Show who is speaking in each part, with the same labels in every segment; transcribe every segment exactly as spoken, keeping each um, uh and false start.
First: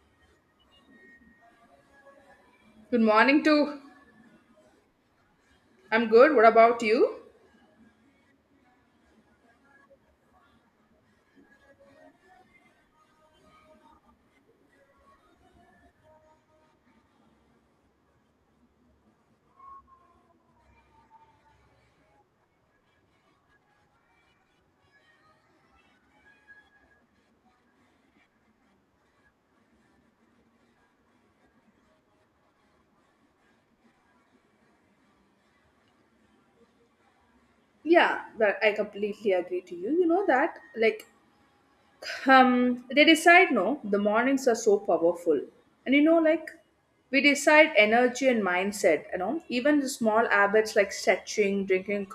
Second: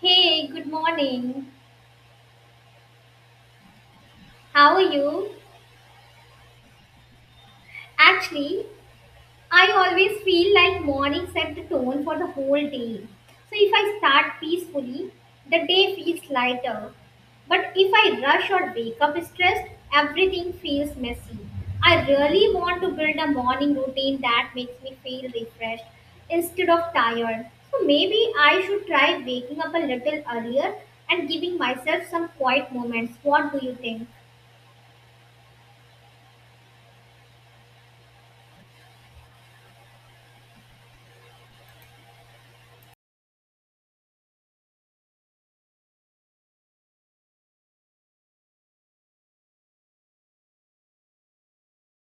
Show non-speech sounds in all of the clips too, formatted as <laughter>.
Speaker 1: Hey, good morning.
Speaker 2: Good morning too.
Speaker 1: How are you?
Speaker 2: I'm good. What about you?
Speaker 1: Actually, I always feel like morning set the tone for the whole day. So if I start peacefully, the day feels lighter. But if I rush or wake up stressed, everything feels messy. I really want to build a morning routine that makes me feel refreshed instead of tired. So maybe I should try waking up a little earlier and giving myself some quiet moments. What do you think?
Speaker 2: Yeah, that I completely agree to you. You know that like um, they decide no the mornings are so powerful, and you know like we decide energy and mindset, you know, even the small habits like stretching, drinking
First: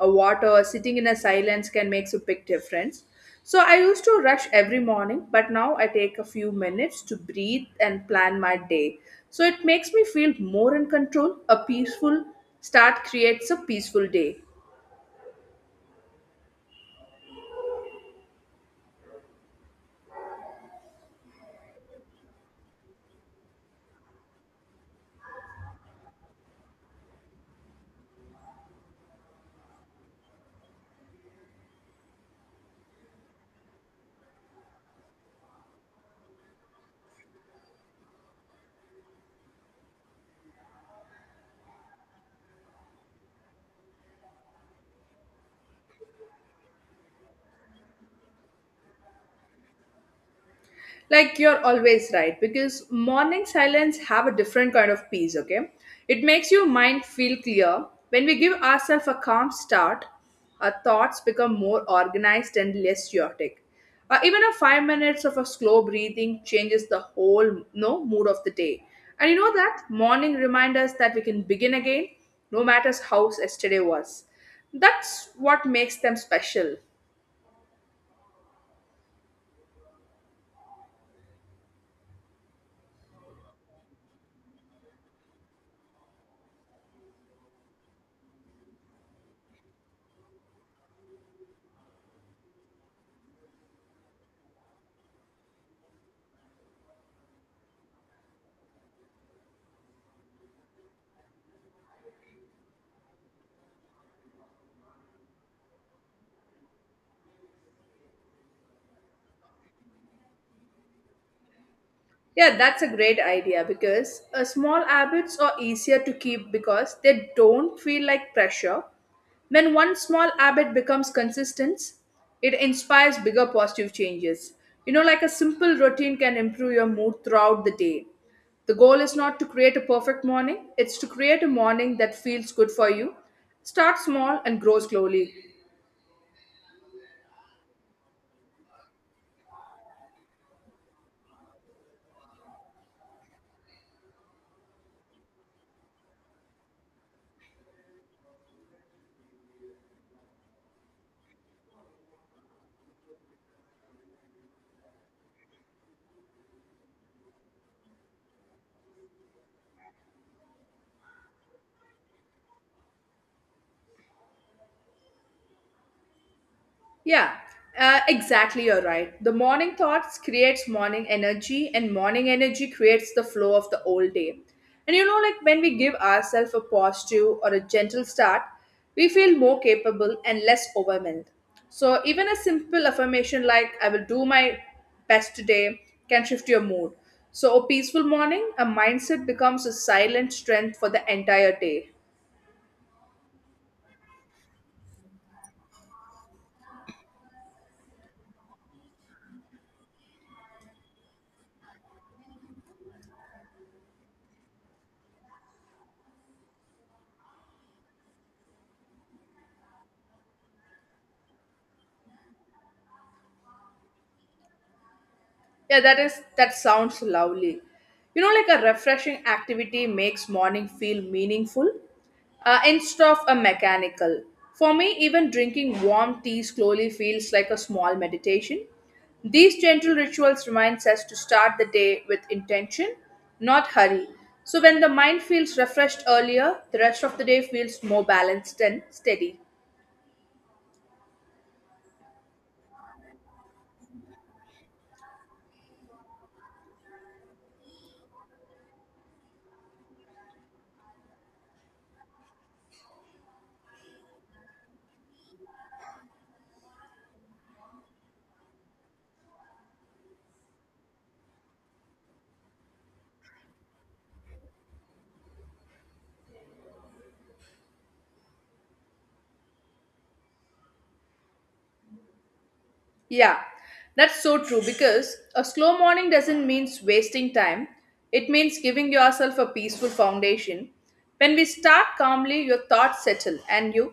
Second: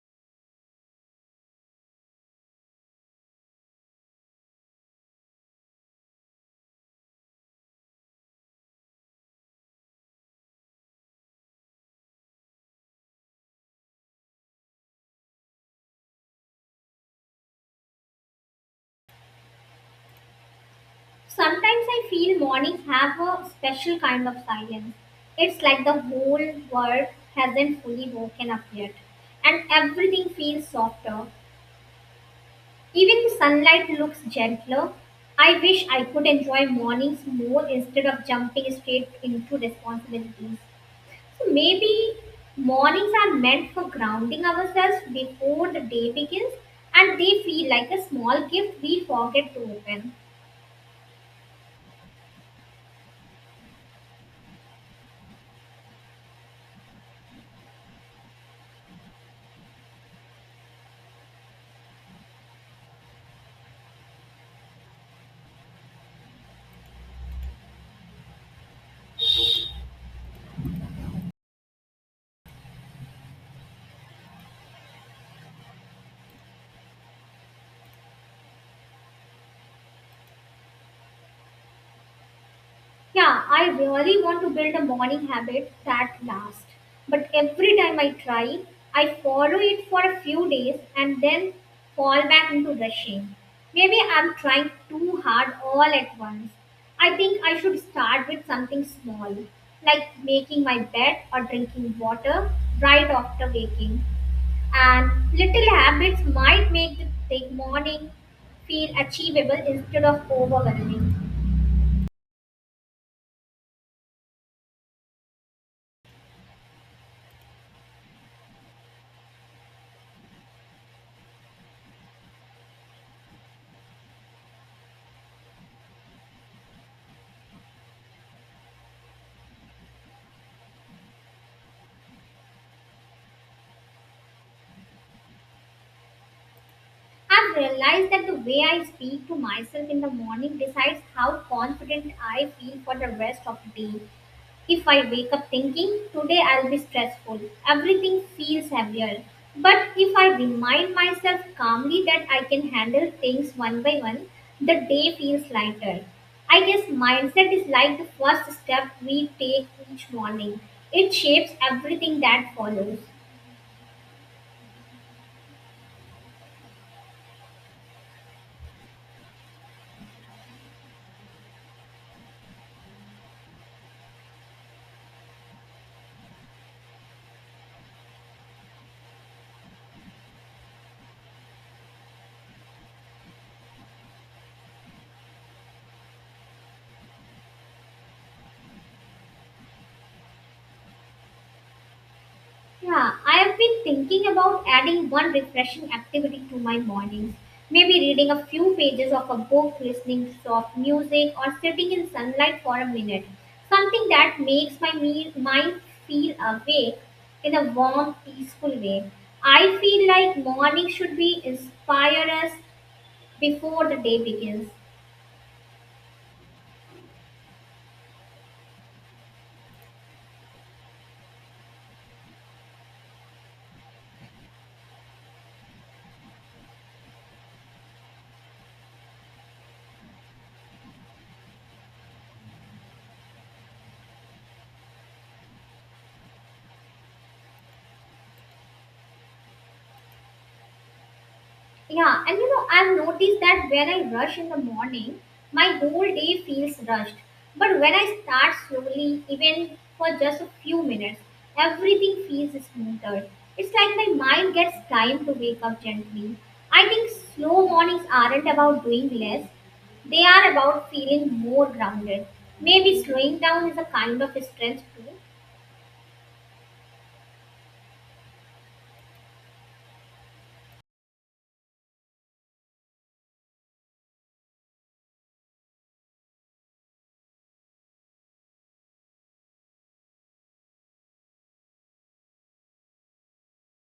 Speaker 2: a water, sitting in a silence can make a big difference. So I used to rush every morning, but now I take a few minutes to breathe and plan my day, so it makes me feel more in control. A peaceful start creates a peaceful day.
Speaker 1: Sometimes I feel mornings have a special kind of silence. It's like the whole world hasn't fully woken up yet, and everything feels softer. Even the sunlight looks gentler. I wish I could enjoy mornings more instead of jumping straight into responsibilities. So maybe mornings are meant for grounding ourselves before the day begins, and they feel like a small gift we forget to open.
Speaker 2: Like you're always right, because morning silence have a different kind of peace. Okay, it makes your mind feel clear. When we give ourselves a calm start, our thoughts become more organized and less chaotic. Uh, even a five minutes of a slow breathing changes the whole no mood of the day. And you know that morning remind us that we can begin again, no matter how yesterday was. That's what makes them special.
Speaker 1: Yeah, I really want to build a morning habit that lasts. But every time I try, I follow it for a few days and then fall back into rushing. Maybe I'm trying too hard all at once. I think I should start with something small, like making my bed or drinking water right after waking. And little habits might make the big morning feel achievable instead of overwhelming.
Speaker 2: Yeah, that's a great idea, because uh, small habits are easier to keep because they don't feel like pressure. When one small habit becomes consistent, it inspires bigger positive changes. You know, like a simple routine can improve your mood throughout the day. The goal is not to create a perfect morning, it's to create a morning that feels good for you. Start small and grow slowly.
Speaker 1: I've realized that the way I speak to myself in the morning decides how confident I feel for the rest of the day. If I wake up thinking, today I'll be stressful, everything feels heavier. But if I remind myself calmly that I can handle things one by one, the day feels lighter. I guess mindset is like the first step we take each morning, it shapes everything that follows.
Speaker 2: Yeah, uh, exactly. You're right. The morning thoughts creates morning energy, and morning energy creates the flow of the whole day. And you know, like when we give ourselves a positive or a gentle start, we feel more capable and less overwhelmed. So even a simple affirmation like "I will do my best today" can shift your mood. So a peaceful morning, a mindset becomes a silent strength for the entire day.
Speaker 1: Yeah, I have been thinking about adding one refreshing activity to my mornings. Maybe reading a few pages of a book, listening to soft music, or sitting in sunlight for a minute. Something that makes my me- mind feel awake in a warm, peaceful way. I feel like morning should be inspire us before the day begins.
Speaker 2: Yeah, that is that sounds lovely. You know, like a refreshing activity makes morning feel meaningful uh, instead of a mechanical. For me, even drinking warm tea slowly feels like a small meditation. These gentle rituals reminds us to start the day with intention, not hurry. So when the mind feels refreshed earlier, the rest of the day feels more balanced and steady.
Speaker 1: Yeah, and you know, I've noticed that when I rush in the morning, my whole day feels rushed. But when I start slowly, even for just a few minutes, everything feels smoother. It's like my mind gets time to wake up gently. I think slow mornings aren't about doing less, they are about feeling more grounded. Maybe slowing down is a kind of strength too,
Speaker 2: Yeah, that's so true, because a slow morning doesn't mean wasting time. It means giving yourself a peaceful foundation. When we start calmly, your thoughts settle and your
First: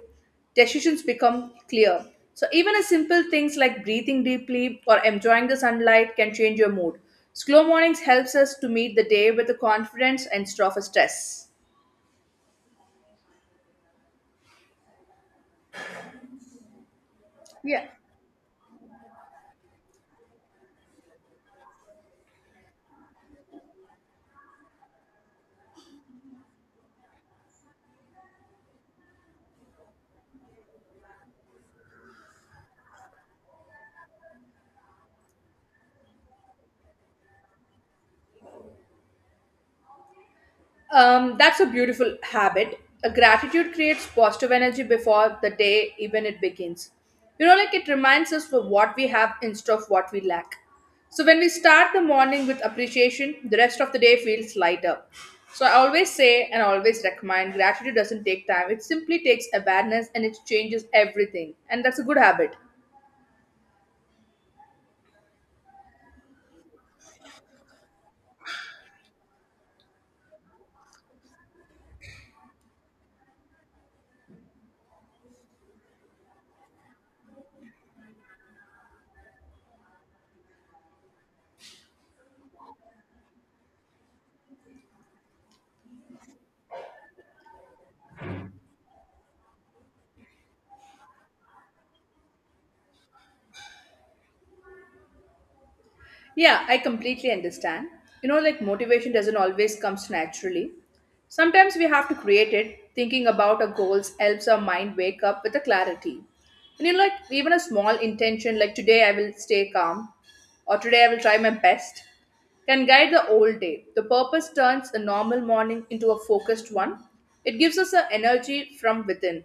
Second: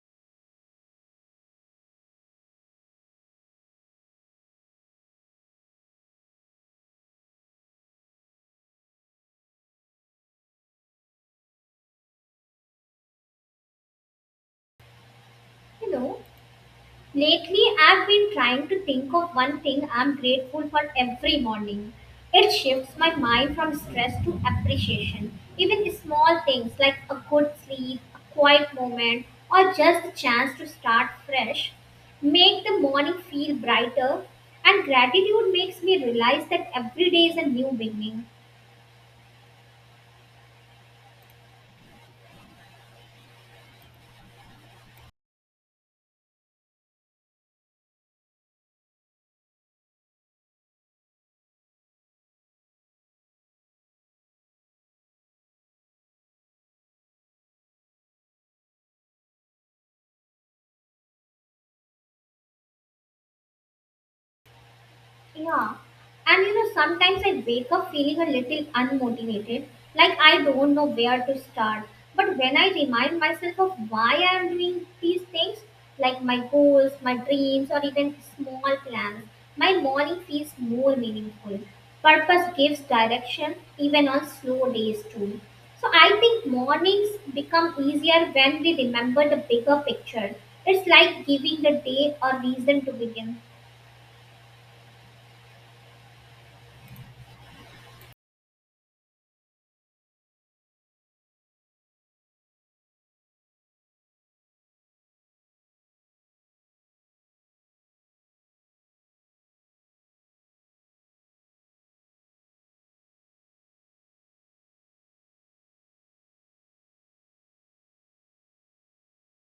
Speaker 2: decisions become clear. So, even a simple things like breathing deeply or enjoying the sunlight can change your mood. Slow mornings helps us to meet the day with the confidence instead of a stress.
Speaker 1: you know. Lately,
Speaker 2: Yeah.
Speaker 1: I've been trying to think of one thing I'm grateful for every morning. It shifts my mind from stress to appreciation. Even small things like a good sleep, a quiet moment, or just the chance to start fresh make the morning feel brighter. And gratitude makes me realize that every day is a new beginning.
Speaker 2: Um, that's a beautiful habit. A gratitude creates positive energy before the day even it begins. You know, like it reminds us for what we have instead of what we lack. So when we start the morning with appreciation, the rest of the day feels lighter. So I always say and always recommend gratitude doesn't take time. It simply takes awareness, and it changes everything. And that's a good habit.
Speaker 1: Yeah. And you know, sometimes I wake up feeling a little unmotivated, like I don't know where to start. But when I remind myself of why I am doing these things, like my goals, my dreams, or even small plans, my morning feels more meaningful. Purpose gives direction even on slow days, too. So I think mornings become easier when we remember the bigger picture. It's like giving the day a reason to begin.
Speaker 2: Yeah, I completely understand. You know, like motivation doesn't always comes naturally. Sometimes we have to create it. Thinking about our goals helps our mind wake up with a clarity. And you know, like even a small intention, like today I will stay calm, or today I will try my best, can guide the whole day. The purpose turns a normal morning into a focused one. It gives us the energy from within.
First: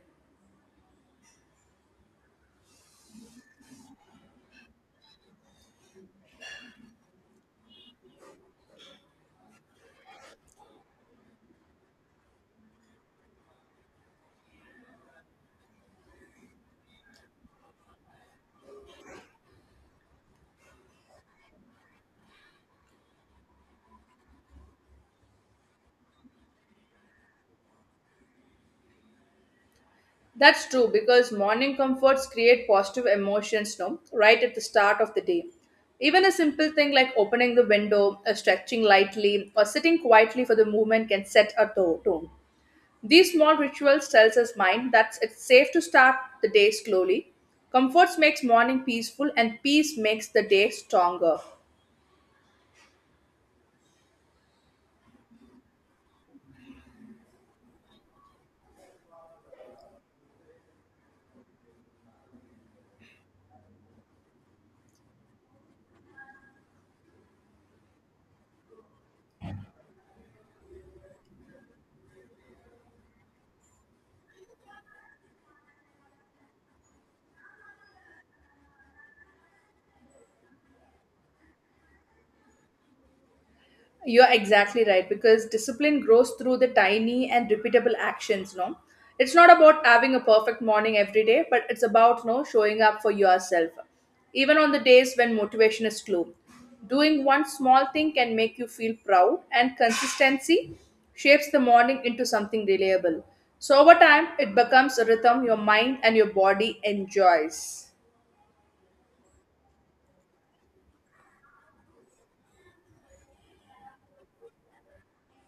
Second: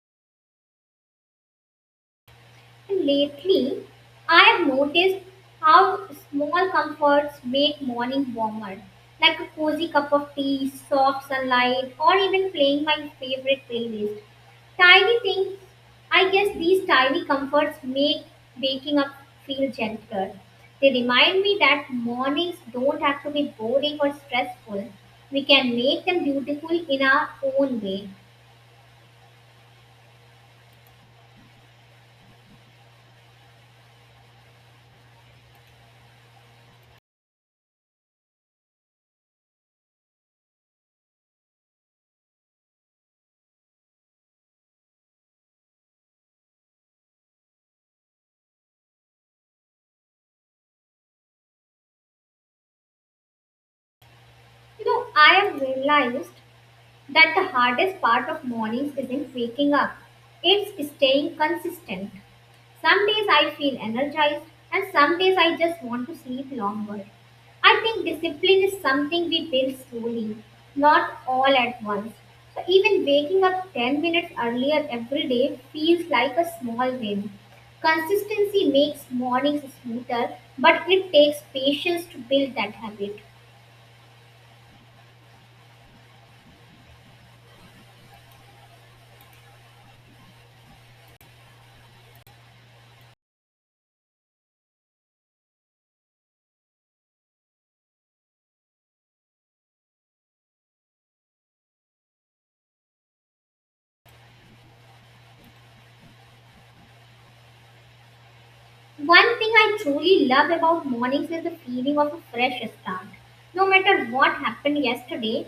Speaker 1: Lately, I have noticed how small comforts make morning warmer, like a cozy cup of tea, soft sunlight, or even playing my favorite playlist. Tiny things, I guess these tiny comforts make waking up feel gentler. They remind me that mornings don't have to be boring or stressful. We can make them beautiful in our own way.
Speaker 2: That's true, because morning comforts create positive emotions, no? Right at the start of the day. Even a simple thing like opening the window, or stretching lightly, or sitting quietly for the movement can set a to- tone. These small rituals tells us mind that it's safe to start the day slowly. Comforts makes morning peaceful, and peace makes the day stronger.
Speaker 1: You know, I have realized that the hardest part of mornings isn't waking up, it's staying consistent. Some days I feel energized, and some days I just want to sleep longer. I think discipline is something we build slowly, not all at once. So even waking up ten minutes earlier every day feels like a small win. Consistency makes mornings smoother, but it takes patience to build that habit.
Speaker 2: You're exactly right, because discipline grows through the tiny and repeatable actions, no? It's not about having a perfect morning every day, but it's about no showing up for yourself. Even on the days when motivation is low. Doing one small thing can make you feel proud, and consistency shapes the morning into something reliable. So over time it becomes a rhythm your mind and your body enjoys.
Speaker 1: One thing I truly love about mornings is the feeling of a fresh start. No matter what happened yesterday,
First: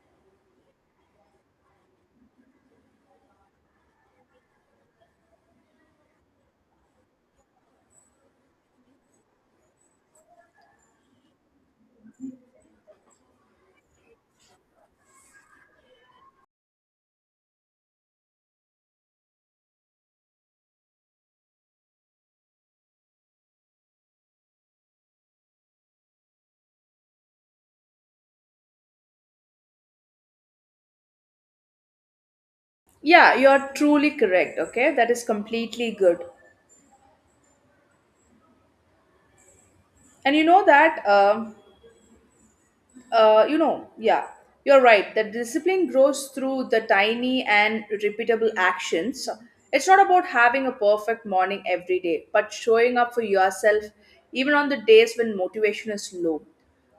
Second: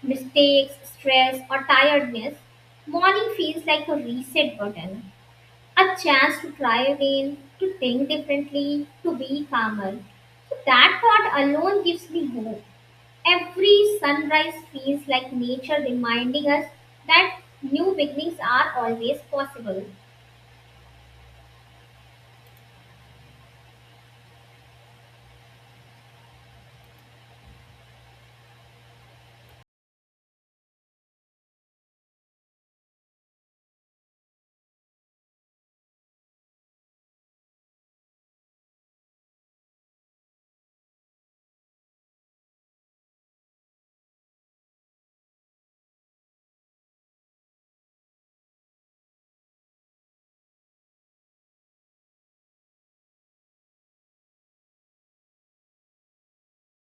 Speaker 1: mistakes, stress, or tiredness, morning feels like a reset button, a chance to try again, to think differently, to be calmer. So that thought alone gives me hope. Every sunrise feels like nature reminding us that new beginnings are always possible.
Speaker 2: Yeah, you're truly correct. Okay, that is completely good. And you know that um Uh, you know, yeah, you're right. That discipline grows through the tiny and repeatable actions. It's not about having a perfect morning every day, but showing up for yourself even on the days when motivation is low.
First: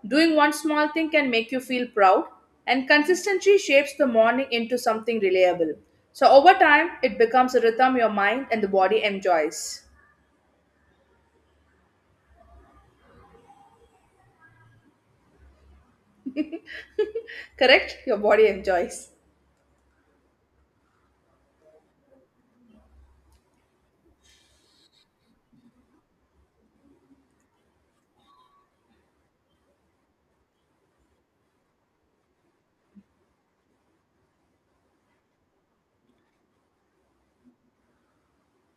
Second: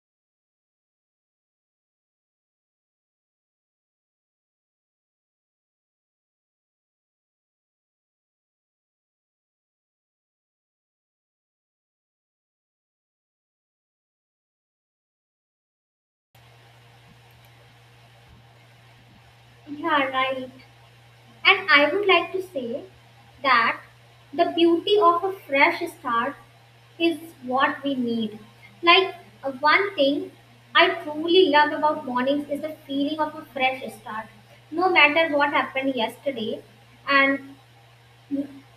Speaker 2: Doing one small thing can make you feel proud, and consistency shapes the morning into something reliable. So, over time, it becomes a rhythm your mind and the body enjoys. Correct? Your body enjoys.
Speaker 1: Yeah, right. And I would like to say that the beauty of a fresh start is what we need. Like uh, one thing I truly love about mornings is the feeling of a fresh start. No matter what happened yesterday, and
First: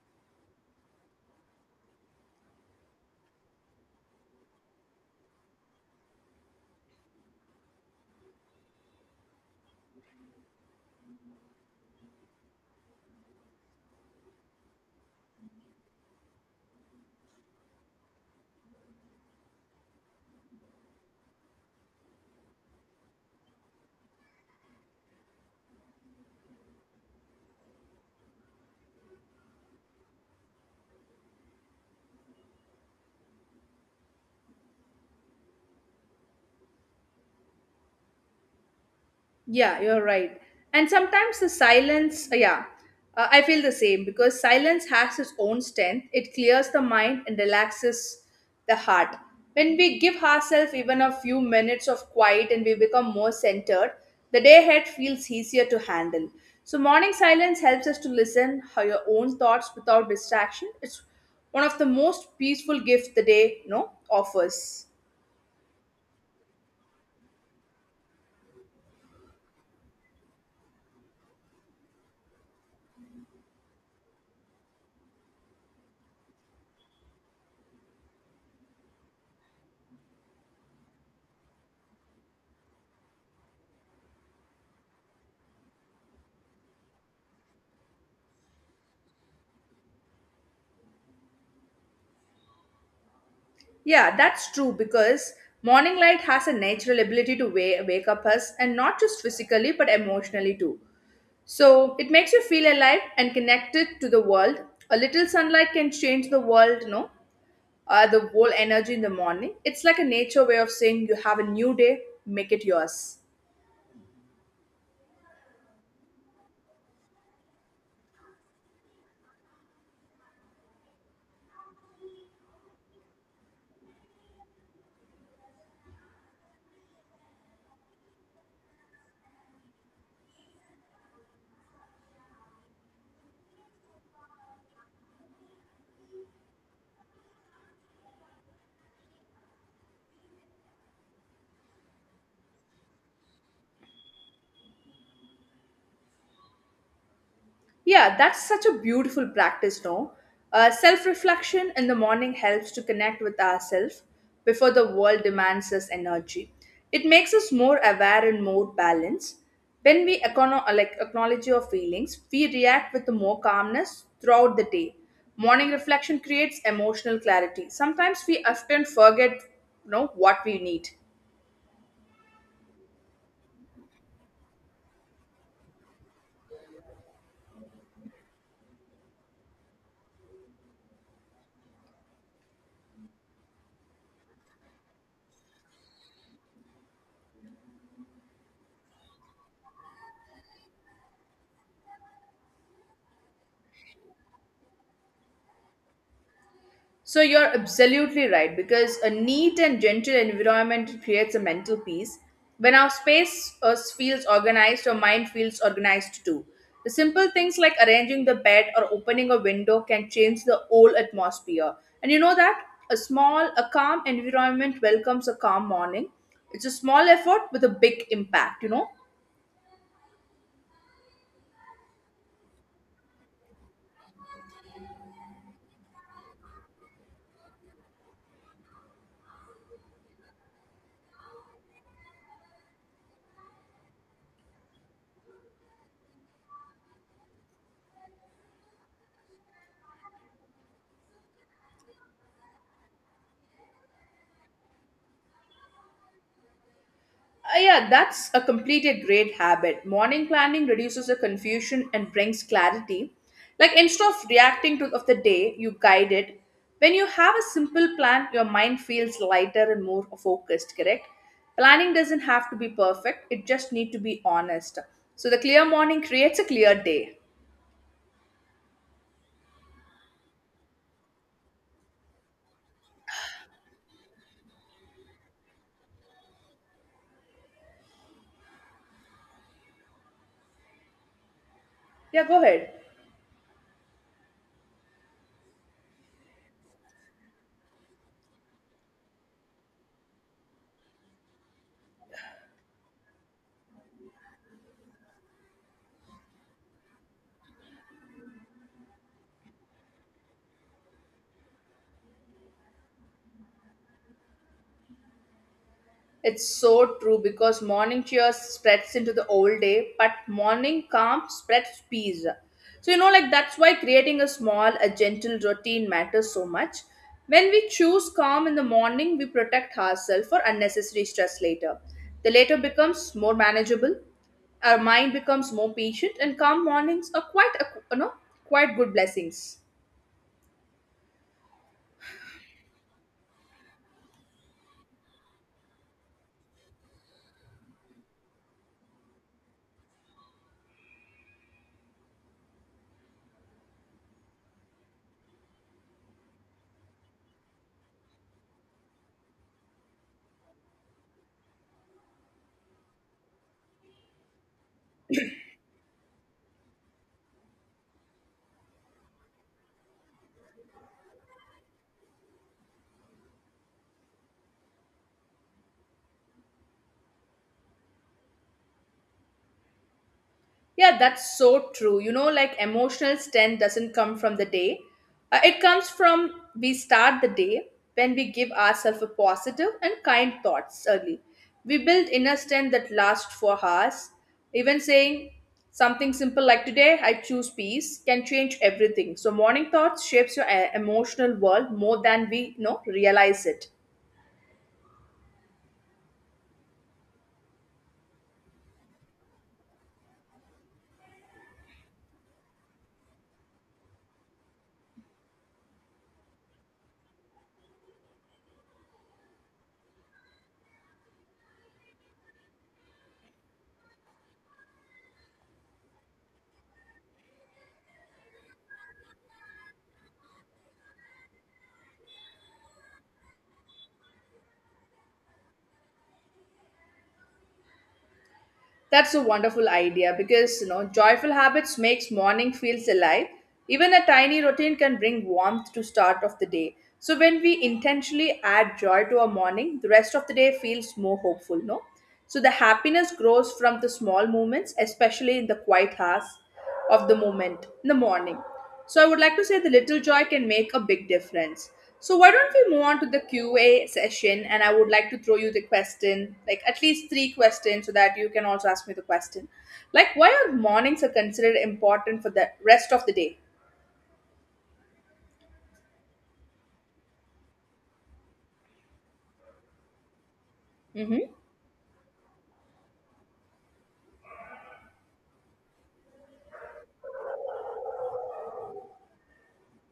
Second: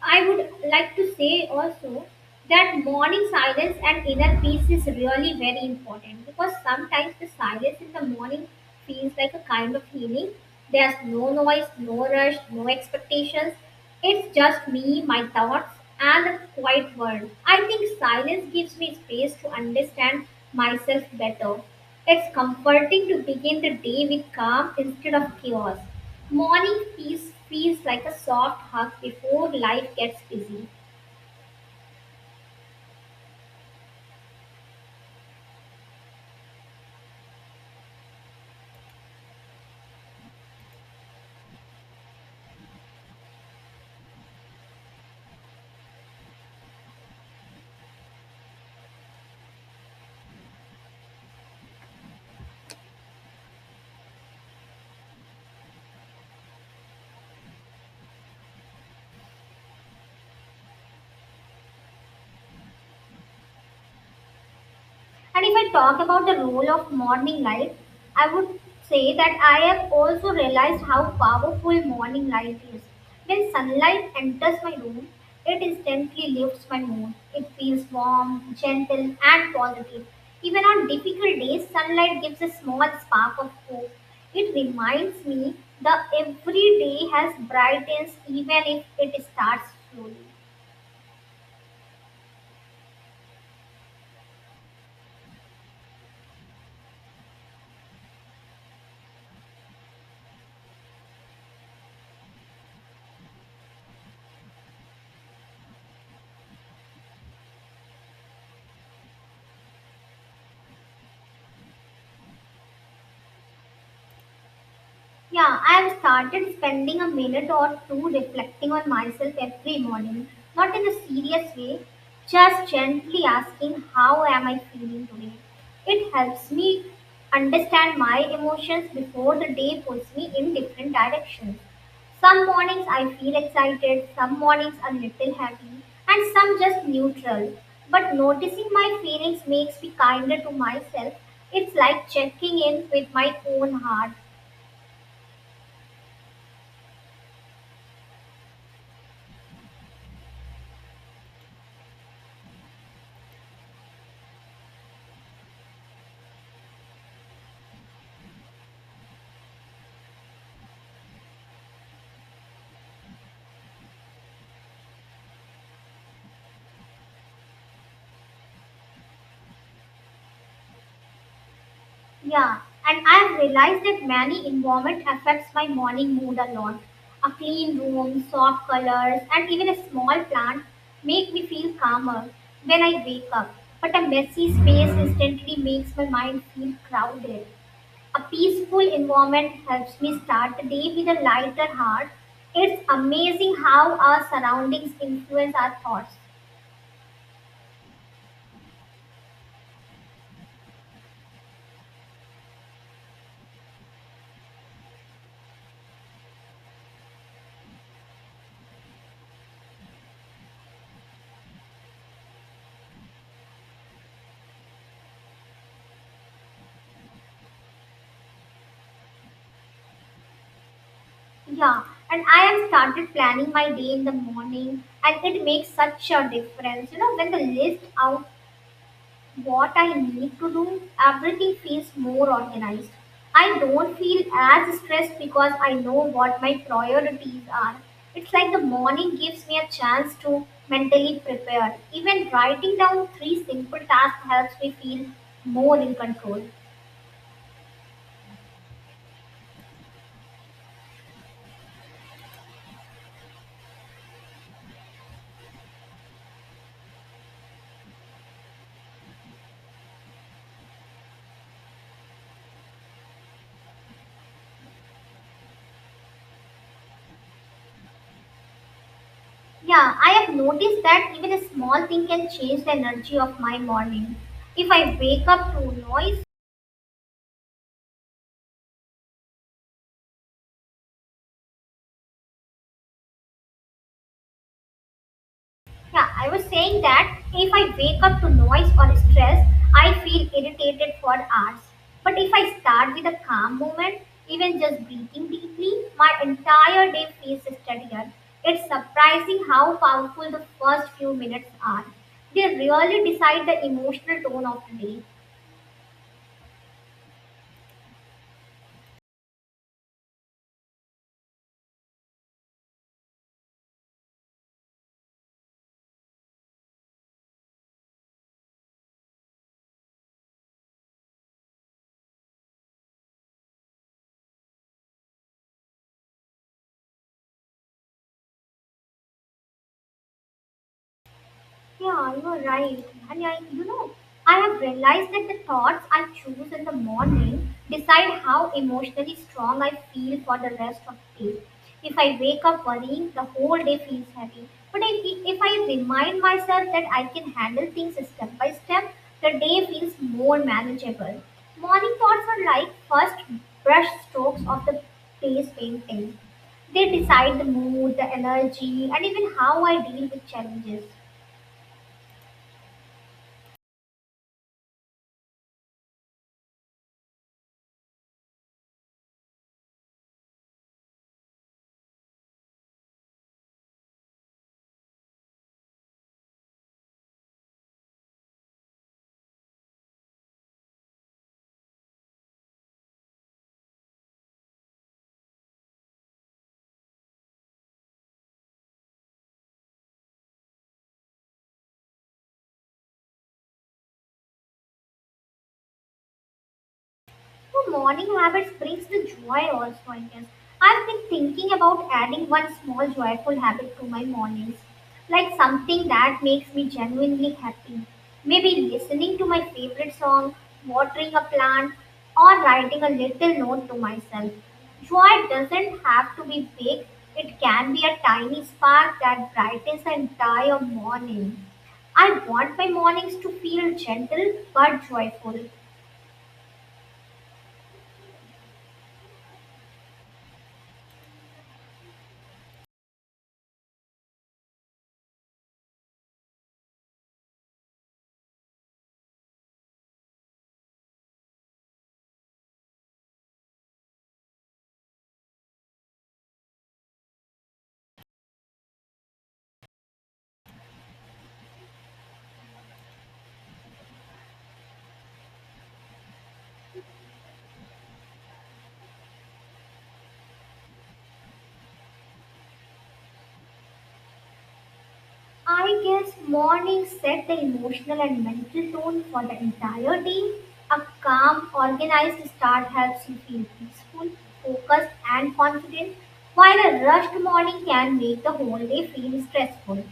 Speaker 1: I would like to say also that morning silence and inner peace is really very important because sometimes the silence in the morning feels like a kind of healing. There's no noise, no rush, no expectations. It's just me, my thoughts, and a quiet world. I think silence gives me space to understand myself better. It's comforting to begin the day with calm instead of chaos. Morning feels feels like a soft hug before life gets busy.
Speaker 2: Yeah, you're right. And sometimes the silence, uh, yeah, uh, I feel the same, because silence has its own strength. It clears the mind and relaxes the heart. When we give ourselves even a few minutes of quiet, and we become more centered, the day ahead feels easier to handle. So, morning silence helps us to listen how your own thoughts without distraction. It's one of the most peaceful gifts the day, you know, offers.
Speaker 1: And if I talk about the role of morning light, I would say that I have also realized how powerful morning light is. When sunlight enters my room, it instantly lifts my mood. It feels warm, gentle, and positive. Even on difficult days, sunlight gives a small spark of hope. It reminds me that every day has brightness even if it starts slowly.
Speaker 2: Yeah, that's true, because morning light has a natural ability to wa- wake up us, and not just physically but emotionally too. So it makes you feel alive and connected to the world. A little sunlight can change the world, you know, uh, the whole energy in the morning. It's like a nature way of saying you have a new day, make it yours.
Speaker 1: Yeah, I've started spending a minute or two reflecting on myself every morning, not in a serious way, just gently asking how am I feeling today. It helps me understand my emotions before the day pulls me in different directions. Some mornings I feel excited, some mornings a little happy, and some just neutral. But noticing my feelings makes me kinder to myself. It's like checking in with my own heart.
Speaker 2: Yeah, that's such a beautiful practice, no? Uh, Self reflection in the morning helps to connect with ourselves before the world demands us energy. It makes us more aware and more balanced. When we econo- uh, like acknowledge our feelings, we react with more calmness throughout the day. Morning reflection creates emotional clarity. Sometimes we often forget, you know, what we need.
Speaker 1: Yeah, and I've realized that many environment affects my morning mood a lot. A clean room, soft colors, and even a small plant make me feel calmer when I wake up. But a messy space instantly makes my mind feel crowded. A peaceful environment helps me start the day with a lighter heart. It's amazing how our surroundings influence our thoughts.
Speaker 2: So you're absolutely right, because a neat and gentle environment creates a mental peace. When our space uh, feels organized, our mind feels organized too. The simple things like arranging the bed or opening a window can change the whole atmosphere. And you know that a small, a calm environment welcomes a calm morning. It's a small effort with a big impact, you know.
Speaker 1: Yeah, and I have started planning my day in the morning, and it makes such a difference. You know, when the list out what I need to do, everything feels more organized. I don't feel as stressed because I know what my priorities are. It's like the morning gives me a chance to mentally prepare. Even writing down three simple tasks helps me feel more in control.
Speaker 2: Uh, yeah, that's a completed great habit. Morning planning reduces the confusion and brings clarity. Like instead of reacting to of the day, you guide it. When you have a simple plan, your mind feels lighter and more focused, correct? Planning doesn't have to be perfect, it just need to be honest. So the clear morning creates a clear day.
Speaker 1: Yeah, I have noticed that even a small thing can change the energy of my morning. If I wake up to noise,
Speaker 2: Yeah, go ahead.
Speaker 1: yeah, I was saying that if I wake up to noise or stress, I feel irritated for hours. But if I start with a calm moment, even just breathing deeply, my entire day feels steadier. It's surprising how powerful the first few minutes are. They really decide the emotional tone of the day.
Speaker 2: It's so true, because morning cheer spreads into the whole day, but morning calm spreads peace. So, you know, like that's why creating a small, a gentle routine matters so much. When we choose calm in the morning, we protect ourselves for unnecessary stress later. The later becomes more manageable, our mind becomes more patient, and calm mornings are quite, a, you know, quite good blessings.
Speaker 1: Yeah, you're right. And I, you know, I have realized that the thoughts I choose in the morning decide how emotionally strong I feel for the rest of the day. If I wake up worrying, the whole day feels heavy. But I, if I remind myself that I can handle things step by step, the day feels more manageable. Morning thoughts are like first brush strokes of the face painting. They decide the mood, the energy, and even how I deal with challenges.
Speaker 2: Yeah, that's so true. You know, like emotional strength doesn't come from the day. Uh, it comes from we start the day when we give ourselves a positive and kind thoughts early. We build inner strength that lasts for hours. Even saying something simple like today I choose peace can change everything. So morning thoughts shapes your uh, emotional world more than we, you know, realize it.
Speaker 1: Oh, morning habits brings the joy also, I guess. I've been thinking about adding one small joyful habit to my mornings, like something that makes me genuinely happy. Maybe listening to my favorite song, watering a plant, or writing a little note to myself. Joy doesn't have to be big, it can be a tiny spark that brightens the entire morning. I want my mornings to feel gentle but joyful.
Speaker 2: That's a wonderful idea, because you know joyful habits makes morning feels alive. Even a tiny routine can bring warmth to start of the day. So when we intentionally add joy to our morning, the rest of the day feels more hopeful, no? So the happiness grows from the small moments, especially in the quiet hours of the moment in the morning. So I would like to say the little joy can make a big difference. So why don't we move on to the Q A session, and I would like to throw you the question, like at least three questions so that you can also ask me the question. Like, why are mornings are considered important for the rest of the day?
Speaker 1: I guess morning set the emotional and mental tone for the entire day. A
Speaker 2: Mm-hmm.
Speaker 1: calm, organized start helps you feel peaceful, focused, and confident, while a rushed morning can make the whole day feel stressful.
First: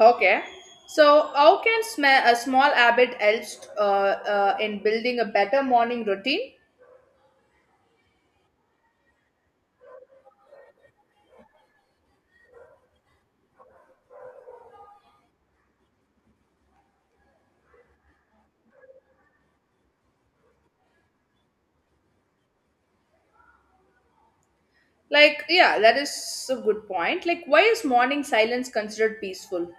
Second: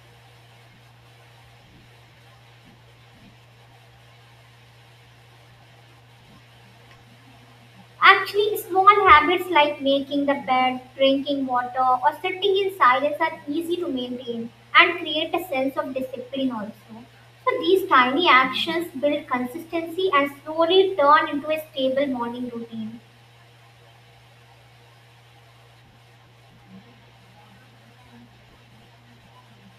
Speaker 2: Okay. So how can sma- a small habit helps uh, uh, in building a better morning routine?
Speaker 1: Actually, small habits like making the bed, drinking water, or sitting in silence are easy to maintain and create a sense of discipline also. So these tiny actions build consistency and slowly turn into a stable morning routine.
Speaker 2: Like yeah, that is a good point. Like, why is morning silence considered peaceful?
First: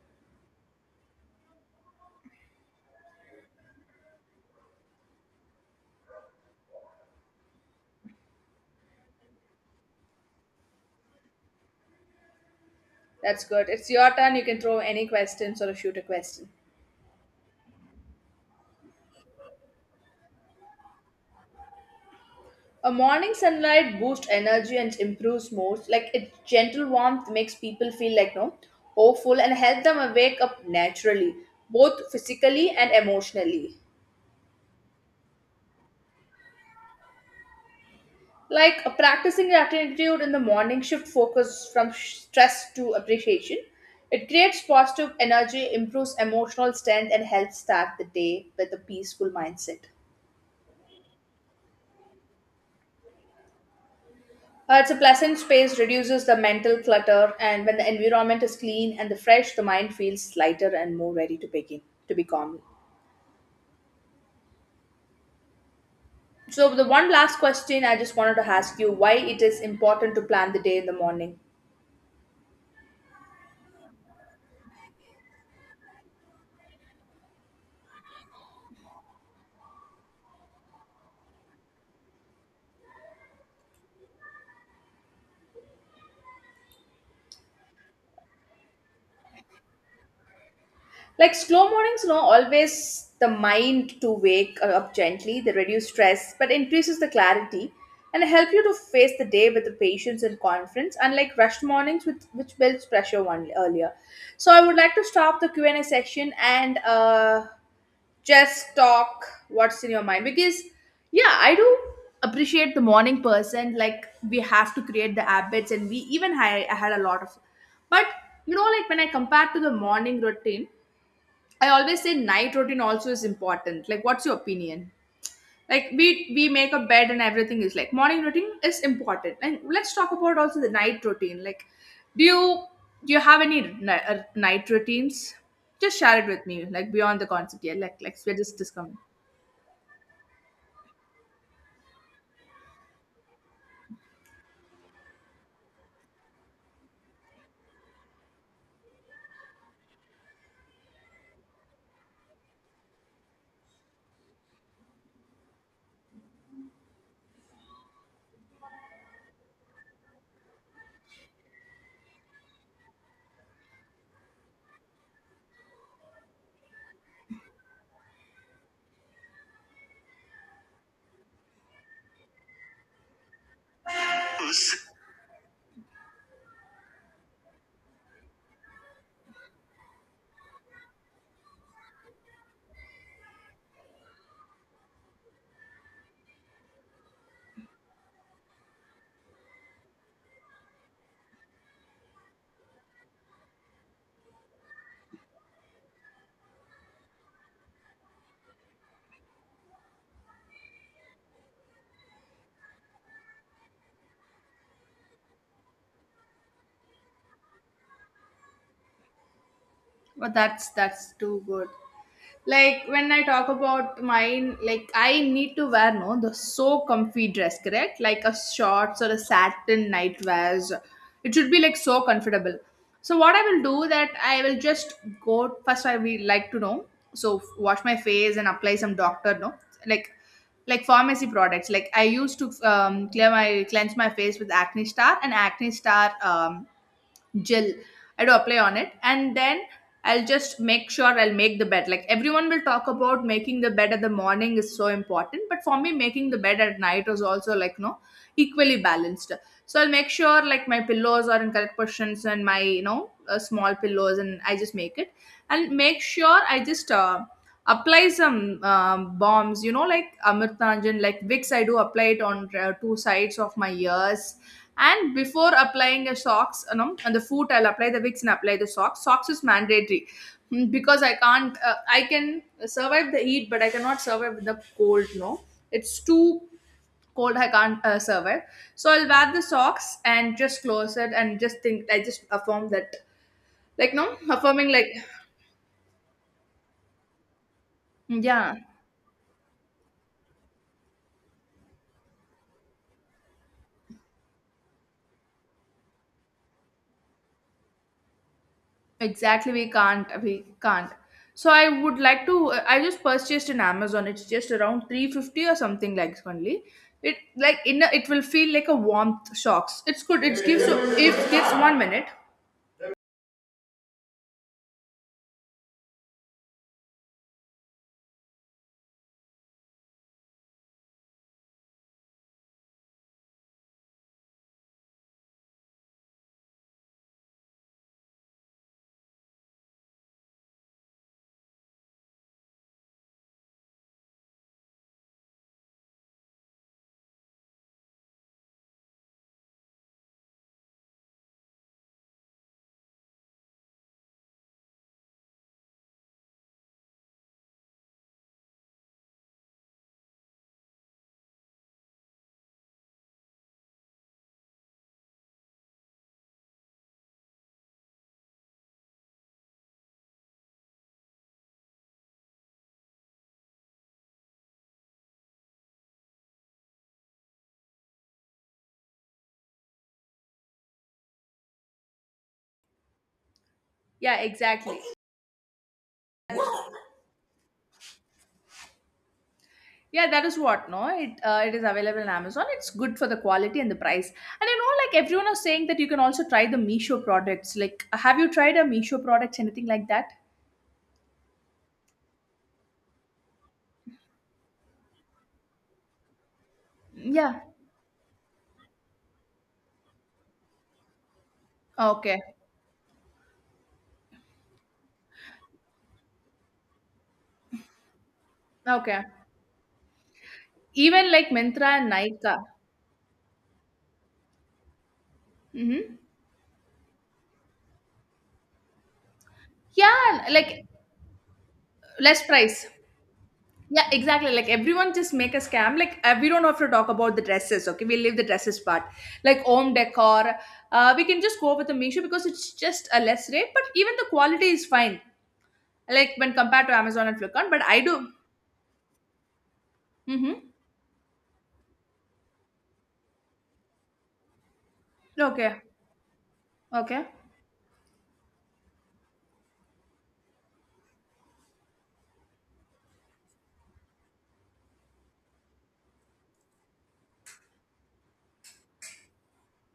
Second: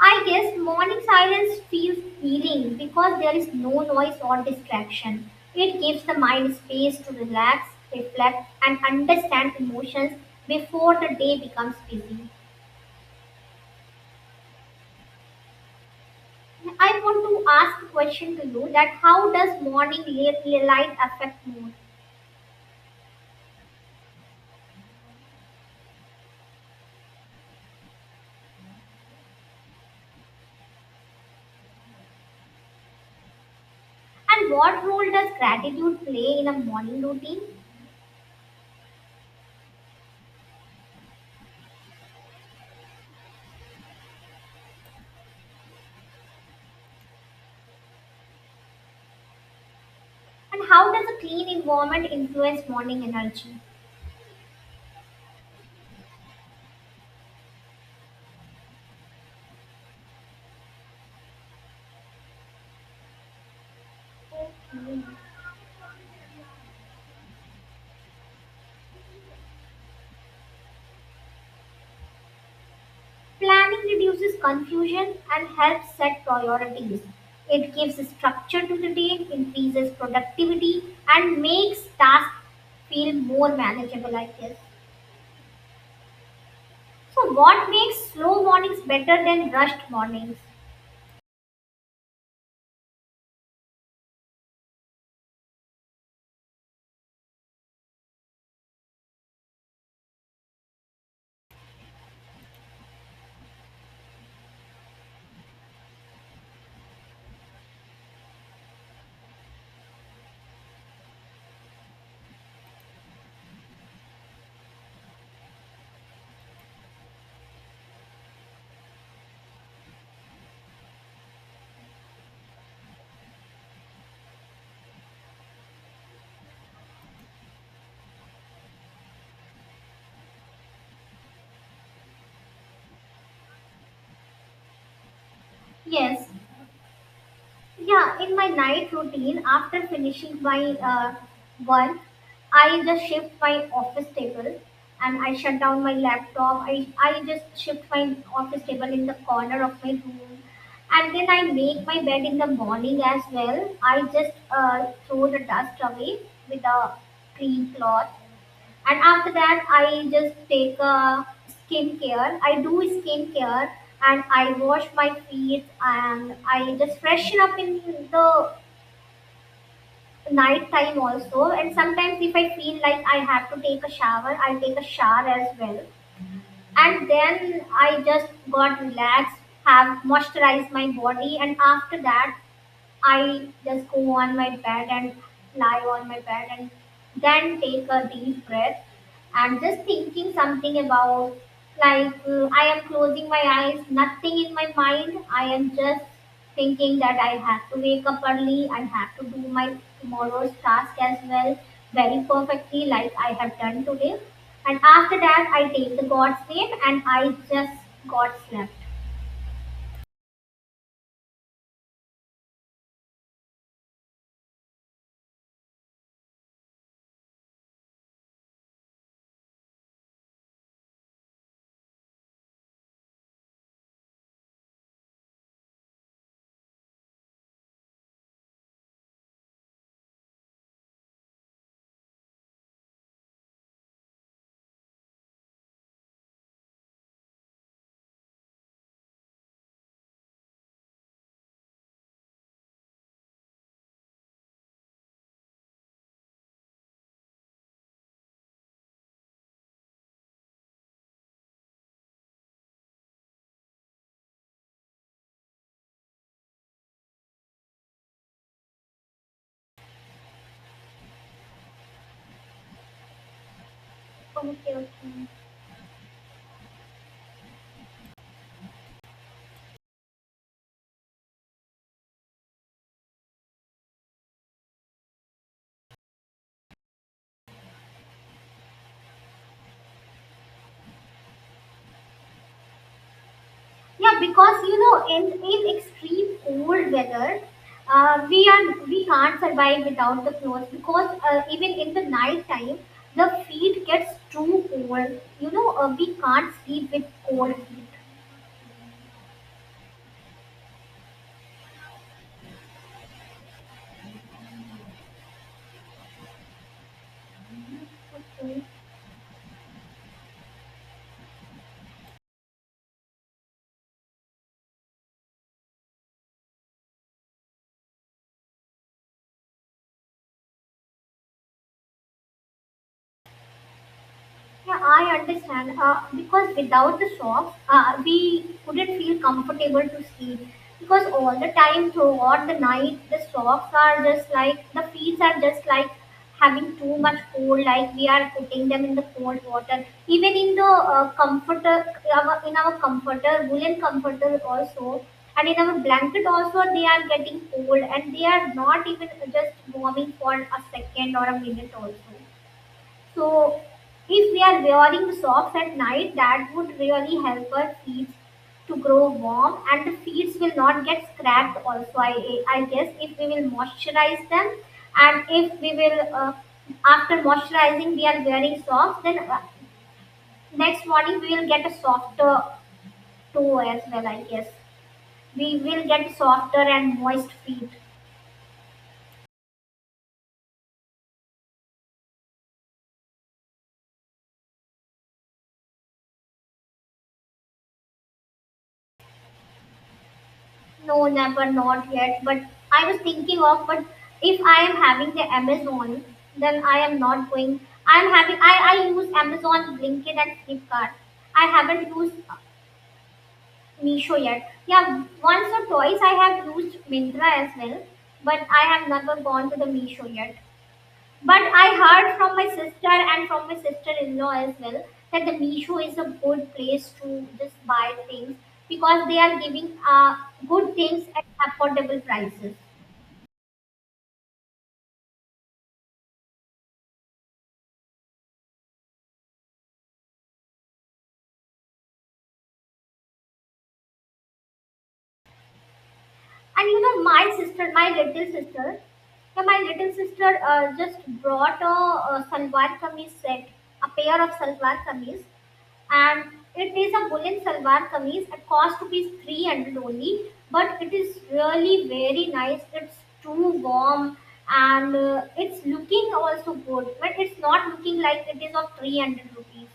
Speaker 1: I guess morning silence feels healing because there is no noise or distraction. It gives the mind space to relax, reflect, and understand emotions before the day becomes busy.
Speaker 2: That's good. It's your turn. You can throw any questions or shoot a question.
Speaker 1: I want to ask a question to you that how does morning li- light affect mood?
Speaker 2: A morning sunlight boosts energy and improves mood. Like its gentle warmth makes people feel like no hopeful and help them wake up naturally, both physically and emotionally.
Speaker 1: And what role does gratitude play in a morning routine?
Speaker 2: Like uh, practicing gratitude in the morning shift focus from sh- stress to appreciation. It creates positive energy, improves emotional strength, and helps start the day with a peaceful mindset.
Speaker 1: And how does a clean environment influence morning energy?
Speaker 2: Uh, it's a pleasant space, reduces the mental clutter, and when the environment is clean and the fresh, the mind feels lighter and more ready to begin to be calm. So the one last question I just wanted to ask you: why it is important to plan the day in the morning?
Speaker 1: Planning reduces confusion and helps set priorities. It gives structure to the day, increases productivity, and makes tasks feel more manageable, I guess. So, what makes slow mornings better than rushed mornings?
Speaker 2: Like slow mornings, you know, always the mind to wake up gently. They reduce stress, but increases the clarity and help you to face the day with the patience and confidence. Unlike rushed mornings, with which builds pressure one earlier. So I would like to stop the Q and A session and. Uh, just talk what's in your mind because yeah I do appreciate the morning person. Like we have to create the habits and we even had, I had a lot of but you know, like when I compare to the morning routine, I always say night routine also is important. Like what's your opinion? Like we we make a bed and everything is like morning routine is important, and let's talk about also the night routine. Like do you do you have any ni- uh, night routines? Just share it
Speaker 1: Yes,
Speaker 2: with me like beyond the concept. Yeah, like like
Speaker 1: Yeah, in
Speaker 2: we're
Speaker 1: my
Speaker 2: just
Speaker 1: night
Speaker 2: discussing.
Speaker 1: routine, after finishing my uh, work, I just shift my office table and I shut down my laptop. I, I just shift my office table in the corner of my room. And then I make my bed in the morning as well. I just uh, throw the dust away with a clean cloth, and after that I just take a skincare, I do skincare, and I wash my feet, and I just freshen up in the night time also. And sometimes if I feel like I have to take a shower, I take a shower as well, and then I just got relaxed, have moisturized my body. And after that I just go on my bed and lie on my bed and then take a deep breath and just thinking something about, like uh, I am closing my eyes, nothing in my mind. I am just thinking that I have to wake up early, I have to do my tomorrow's task as well very perfectly like I have done today. And after that I take the God's name and I just got slept.
Speaker 2: Well, that's that's too good. Like when I talk about mine, like I need to wear no the so comfy dress, correct? Like a shorts or a satin nightwears. It should be like so comfortable. So what I will do that I will just go first. I will like to know. So wash my face and apply some doctor no like like pharmacy products. Like I used to um, clear my cleanse my face with Acne Star, and Acne Star um, gel I do apply on it. And then I'll just make sure I'll make the bed. Like everyone will talk about making the bed at the morning is so important, but for me making the bed at night was also like no equally balanced. So I'll make sure like my pillows are in correct positions, and my you know uh, small pillows, and I just make it, and make sure I just uh, apply some um, bombs, you know, like Amritanjan, like Vicks. I do apply it on uh, two sides of my ears.
Speaker 1: Okay,
Speaker 2: And
Speaker 1: okay.
Speaker 2: before applying a socks, you know, on the foot, I'll apply the wicks and apply the socks. Socks is mandatory. Mm, because I can't. Uh, I can survive the heat, but I cannot survive the cold. No, it's too cold. I can't uh, survive. So I'll wear the socks and just close it and just think. I just affirm that, like, no,
Speaker 1: Yeah, because
Speaker 2: affirming
Speaker 1: you
Speaker 2: like,
Speaker 1: know, in in extreme cold weather,
Speaker 2: hmm,
Speaker 1: uh, we
Speaker 2: yeah.
Speaker 1: are we can't survive without the clothes, because uh, even in the night time, the feet gets too cold. You know, uh, we can't sleep with cold feet.
Speaker 2: Exactly, we can't. We can't. So I would like to. I just purchased in Amazon. It's just around three fifty or something like only. It like in a, it will feel
Speaker 1: Okay.
Speaker 2: like a warmth shocks. It's good. It gives if gives one minute.
Speaker 1: Yeah, I understand. Uh, because without the socks, uh, we couldn't feel comfortable to sleep. Because all the time throughout the night, the socks are just like, the feet are just like having too much cold. Like we are putting them in the cold water. Even in the uh, comforter, our- in our comforter, woolen comforter also, and in our blanket also, they are getting cold, and they are not even just warming for a second or a minute also. So if we are wearing socks at night, that would really help our feet to grow warm, and the feet will not get scratched also. I, I guess if we will moisturize them, and if we will, uh, after moisturizing, we are wearing socks, then uh, next morning we will get a softer toe as well,
Speaker 2: Yeah,
Speaker 1: I guess.
Speaker 2: exactly.
Speaker 1: We will get softer and moist feet.
Speaker 2: Yeah, that is what. No, it uh, it is available in Amazon. It's good for the quality and the price. And you know, like everyone is saying that you can also try the Meesho products. Like, have you tried a Meesho products? Anything like that?
Speaker 1: No, never, not yet. But I was thinking of, but if I am having the Amazon, then I am not
Speaker 2: Yeah.
Speaker 1: going. I am having, I, I use Amazon, Blinkit, and Flipkart. I haven't used
Speaker 2: Okay.
Speaker 1: Meesho yet. Yeah, once or twice I have used Mintra as well, but I have
Speaker 2: Okay.
Speaker 1: never gone to the Meesho yet.
Speaker 2: Even like
Speaker 1: But I
Speaker 2: Mintra and
Speaker 1: heard from
Speaker 2: Nykaa.
Speaker 1: my sister and from my sister-in-law as well that the Meesho is
Speaker 2: Mm-hmm.
Speaker 1: a good place to just buy things because they are giving uh,
Speaker 2: Yeah, like
Speaker 1: good things at affordable
Speaker 2: less
Speaker 1: prices.
Speaker 2: price. Yeah, exactly. Like everyone just make a scam. Like uh, we don't have to talk about the dresses. Okay, we leave the dresses part. Like home decor, uh, we can just go with the Meesho because it's just a less rate. But even the quality is fine. Like when
Speaker 1: And
Speaker 2: compared to
Speaker 1: you know,
Speaker 2: Amazon and
Speaker 1: my
Speaker 2: Flipkart. But
Speaker 1: sister,
Speaker 2: I
Speaker 1: my
Speaker 2: do.
Speaker 1: little sister, yeah, my little sister
Speaker 2: Mm-hmm.
Speaker 1: uh, just brought a, a salwar kameez set, a pair of salwar kameez,
Speaker 2: Okay.
Speaker 1: and it is a
Speaker 2: Okay.
Speaker 1: woolen salwar kameez. It cost rupees three hundred only, but it is really very nice. It's too warm, and uh, it's looking also good, but it's not looking like it is of three hundred rupees.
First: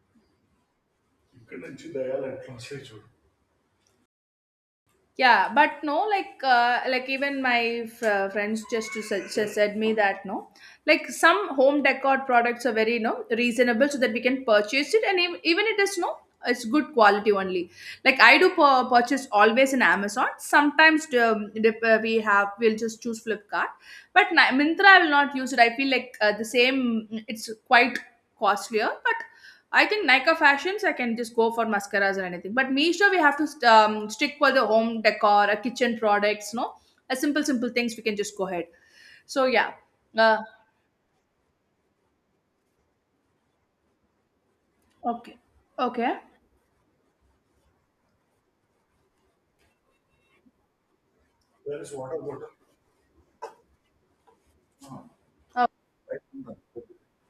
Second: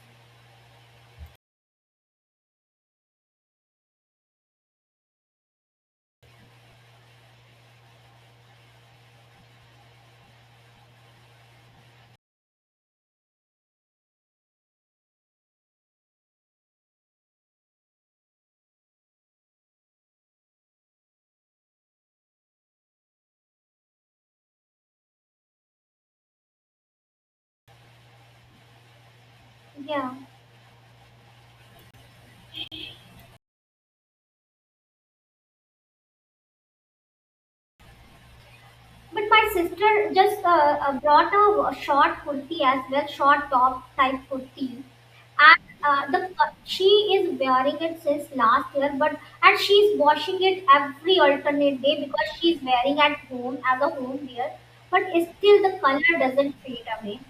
Speaker 2: Yeah, but no like uh, like even my f- uh, friends just to su- su- said me that no, like some home decor products are very no reasonable so that we can purchase it, and ev- even it is no, it's good quality only. Like I do pur- purchase always in Amazon. Sometimes um, dep- uh, we have we'll just choose Flipkart, but na- Mintra I will not use it. I feel like uh, the same, it's quite costlier. But I think
Speaker 1: Yeah.
Speaker 2: Nika fashions, I can just go for mascaras or anything. But Meesho, we have to um, stick for the home decor, uh, kitchen products, no? A simple, simple things we can just go ahead.
Speaker 1: But
Speaker 2: So,
Speaker 1: my
Speaker 2: yeah.
Speaker 1: sister
Speaker 2: Uh,
Speaker 1: just uh, uh, brought a a short kurti as well, short top type kurti,
Speaker 2: okay.
Speaker 1: and uh,
Speaker 2: Okay.
Speaker 1: the uh, she is wearing it since last year. But and she's washing it every alternate day because she's wearing at home as a home wear. But still,
Speaker 2: Uh,
Speaker 1: the color doesn't fade away.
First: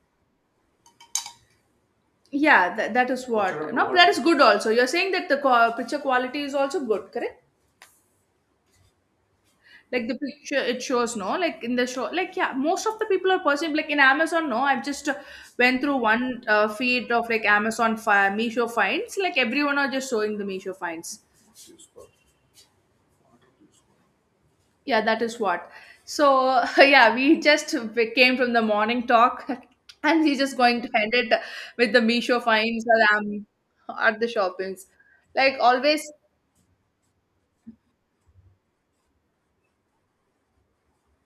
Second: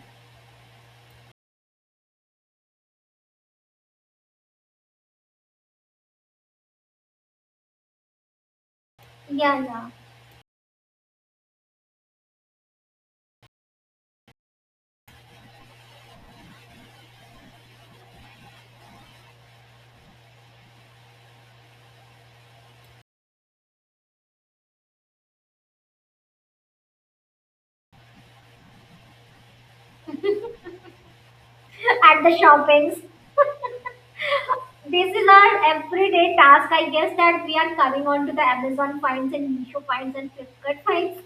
Speaker 2: yeah, that, that is what. No, that is good also. You're saying that the co- picture quality is also good, correct?
Speaker 1: Yeah, yeah.
Speaker 2: Like the picture, it shows, no? Like in the show, like, yeah, most of the people are positive. Like in Amazon, no? I've just uh, went through one uh, feed of like Amazon, fi- Misho finds. Like everyone are just showing the Meesho finds. Yeah, that is what. So <laughs> yeah, we just came from the morning talk, <laughs> and he's just going to end it with the
Speaker 1: <laughs> At the
Speaker 2: Misho finds
Speaker 1: shoppings.
Speaker 2: or um,
Speaker 1: <laughs>
Speaker 2: at the shoppings,
Speaker 1: This is
Speaker 2: like
Speaker 1: our
Speaker 2: always.
Speaker 1: everyday task, I guess, that we are coming on to the Amazon finds and Meesho finds and Flipkart finds.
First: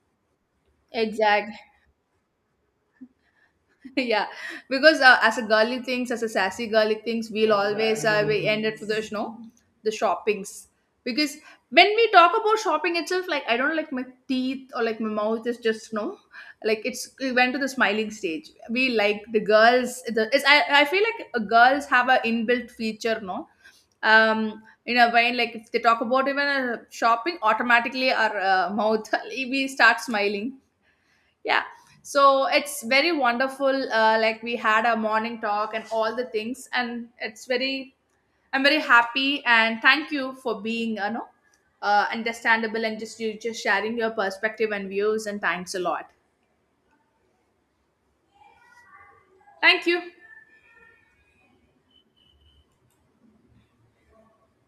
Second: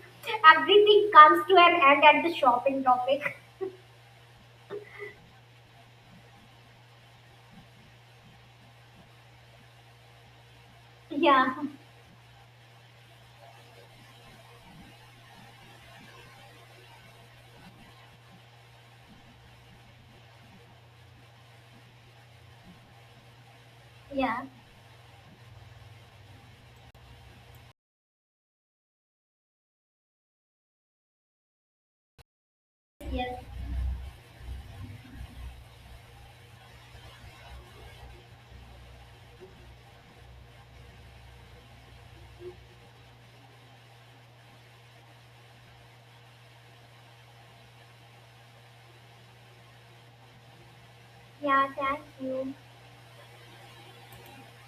Speaker 1: Everything comes
Speaker 2: Exactly.
Speaker 1: to an end at the shopping topic. <laughs>
Speaker 2: <laughs> Yeah, because uh, as a girly things, as a sassy girly things, we'll always uh, we end it for the snow, the shoppings. Because
Speaker 1: Yeah,
Speaker 2: when we talk about shopping itself, like I don't like my teeth or like my mouth is just no, like it's we went to the smiling stage. We like the girls the, it's, I, I feel like uh, girls have a inbuilt feature no,
Speaker 1: yeah,
Speaker 2: um in a way, like if they talk about even uh, shopping, automatically our uh, mouth <laughs> we start smiling. Yeah. So it's very
Speaker 1: yes,
Speaker 2: wonderful. uh, like we had a morning talk and all the things, and it's very I'm very happy. And thank you for being, you know, uh, understandable, and just you just sharing your perspective and views, and thanks a lot. Thank you.
Speaker 1: yeah. Thank you.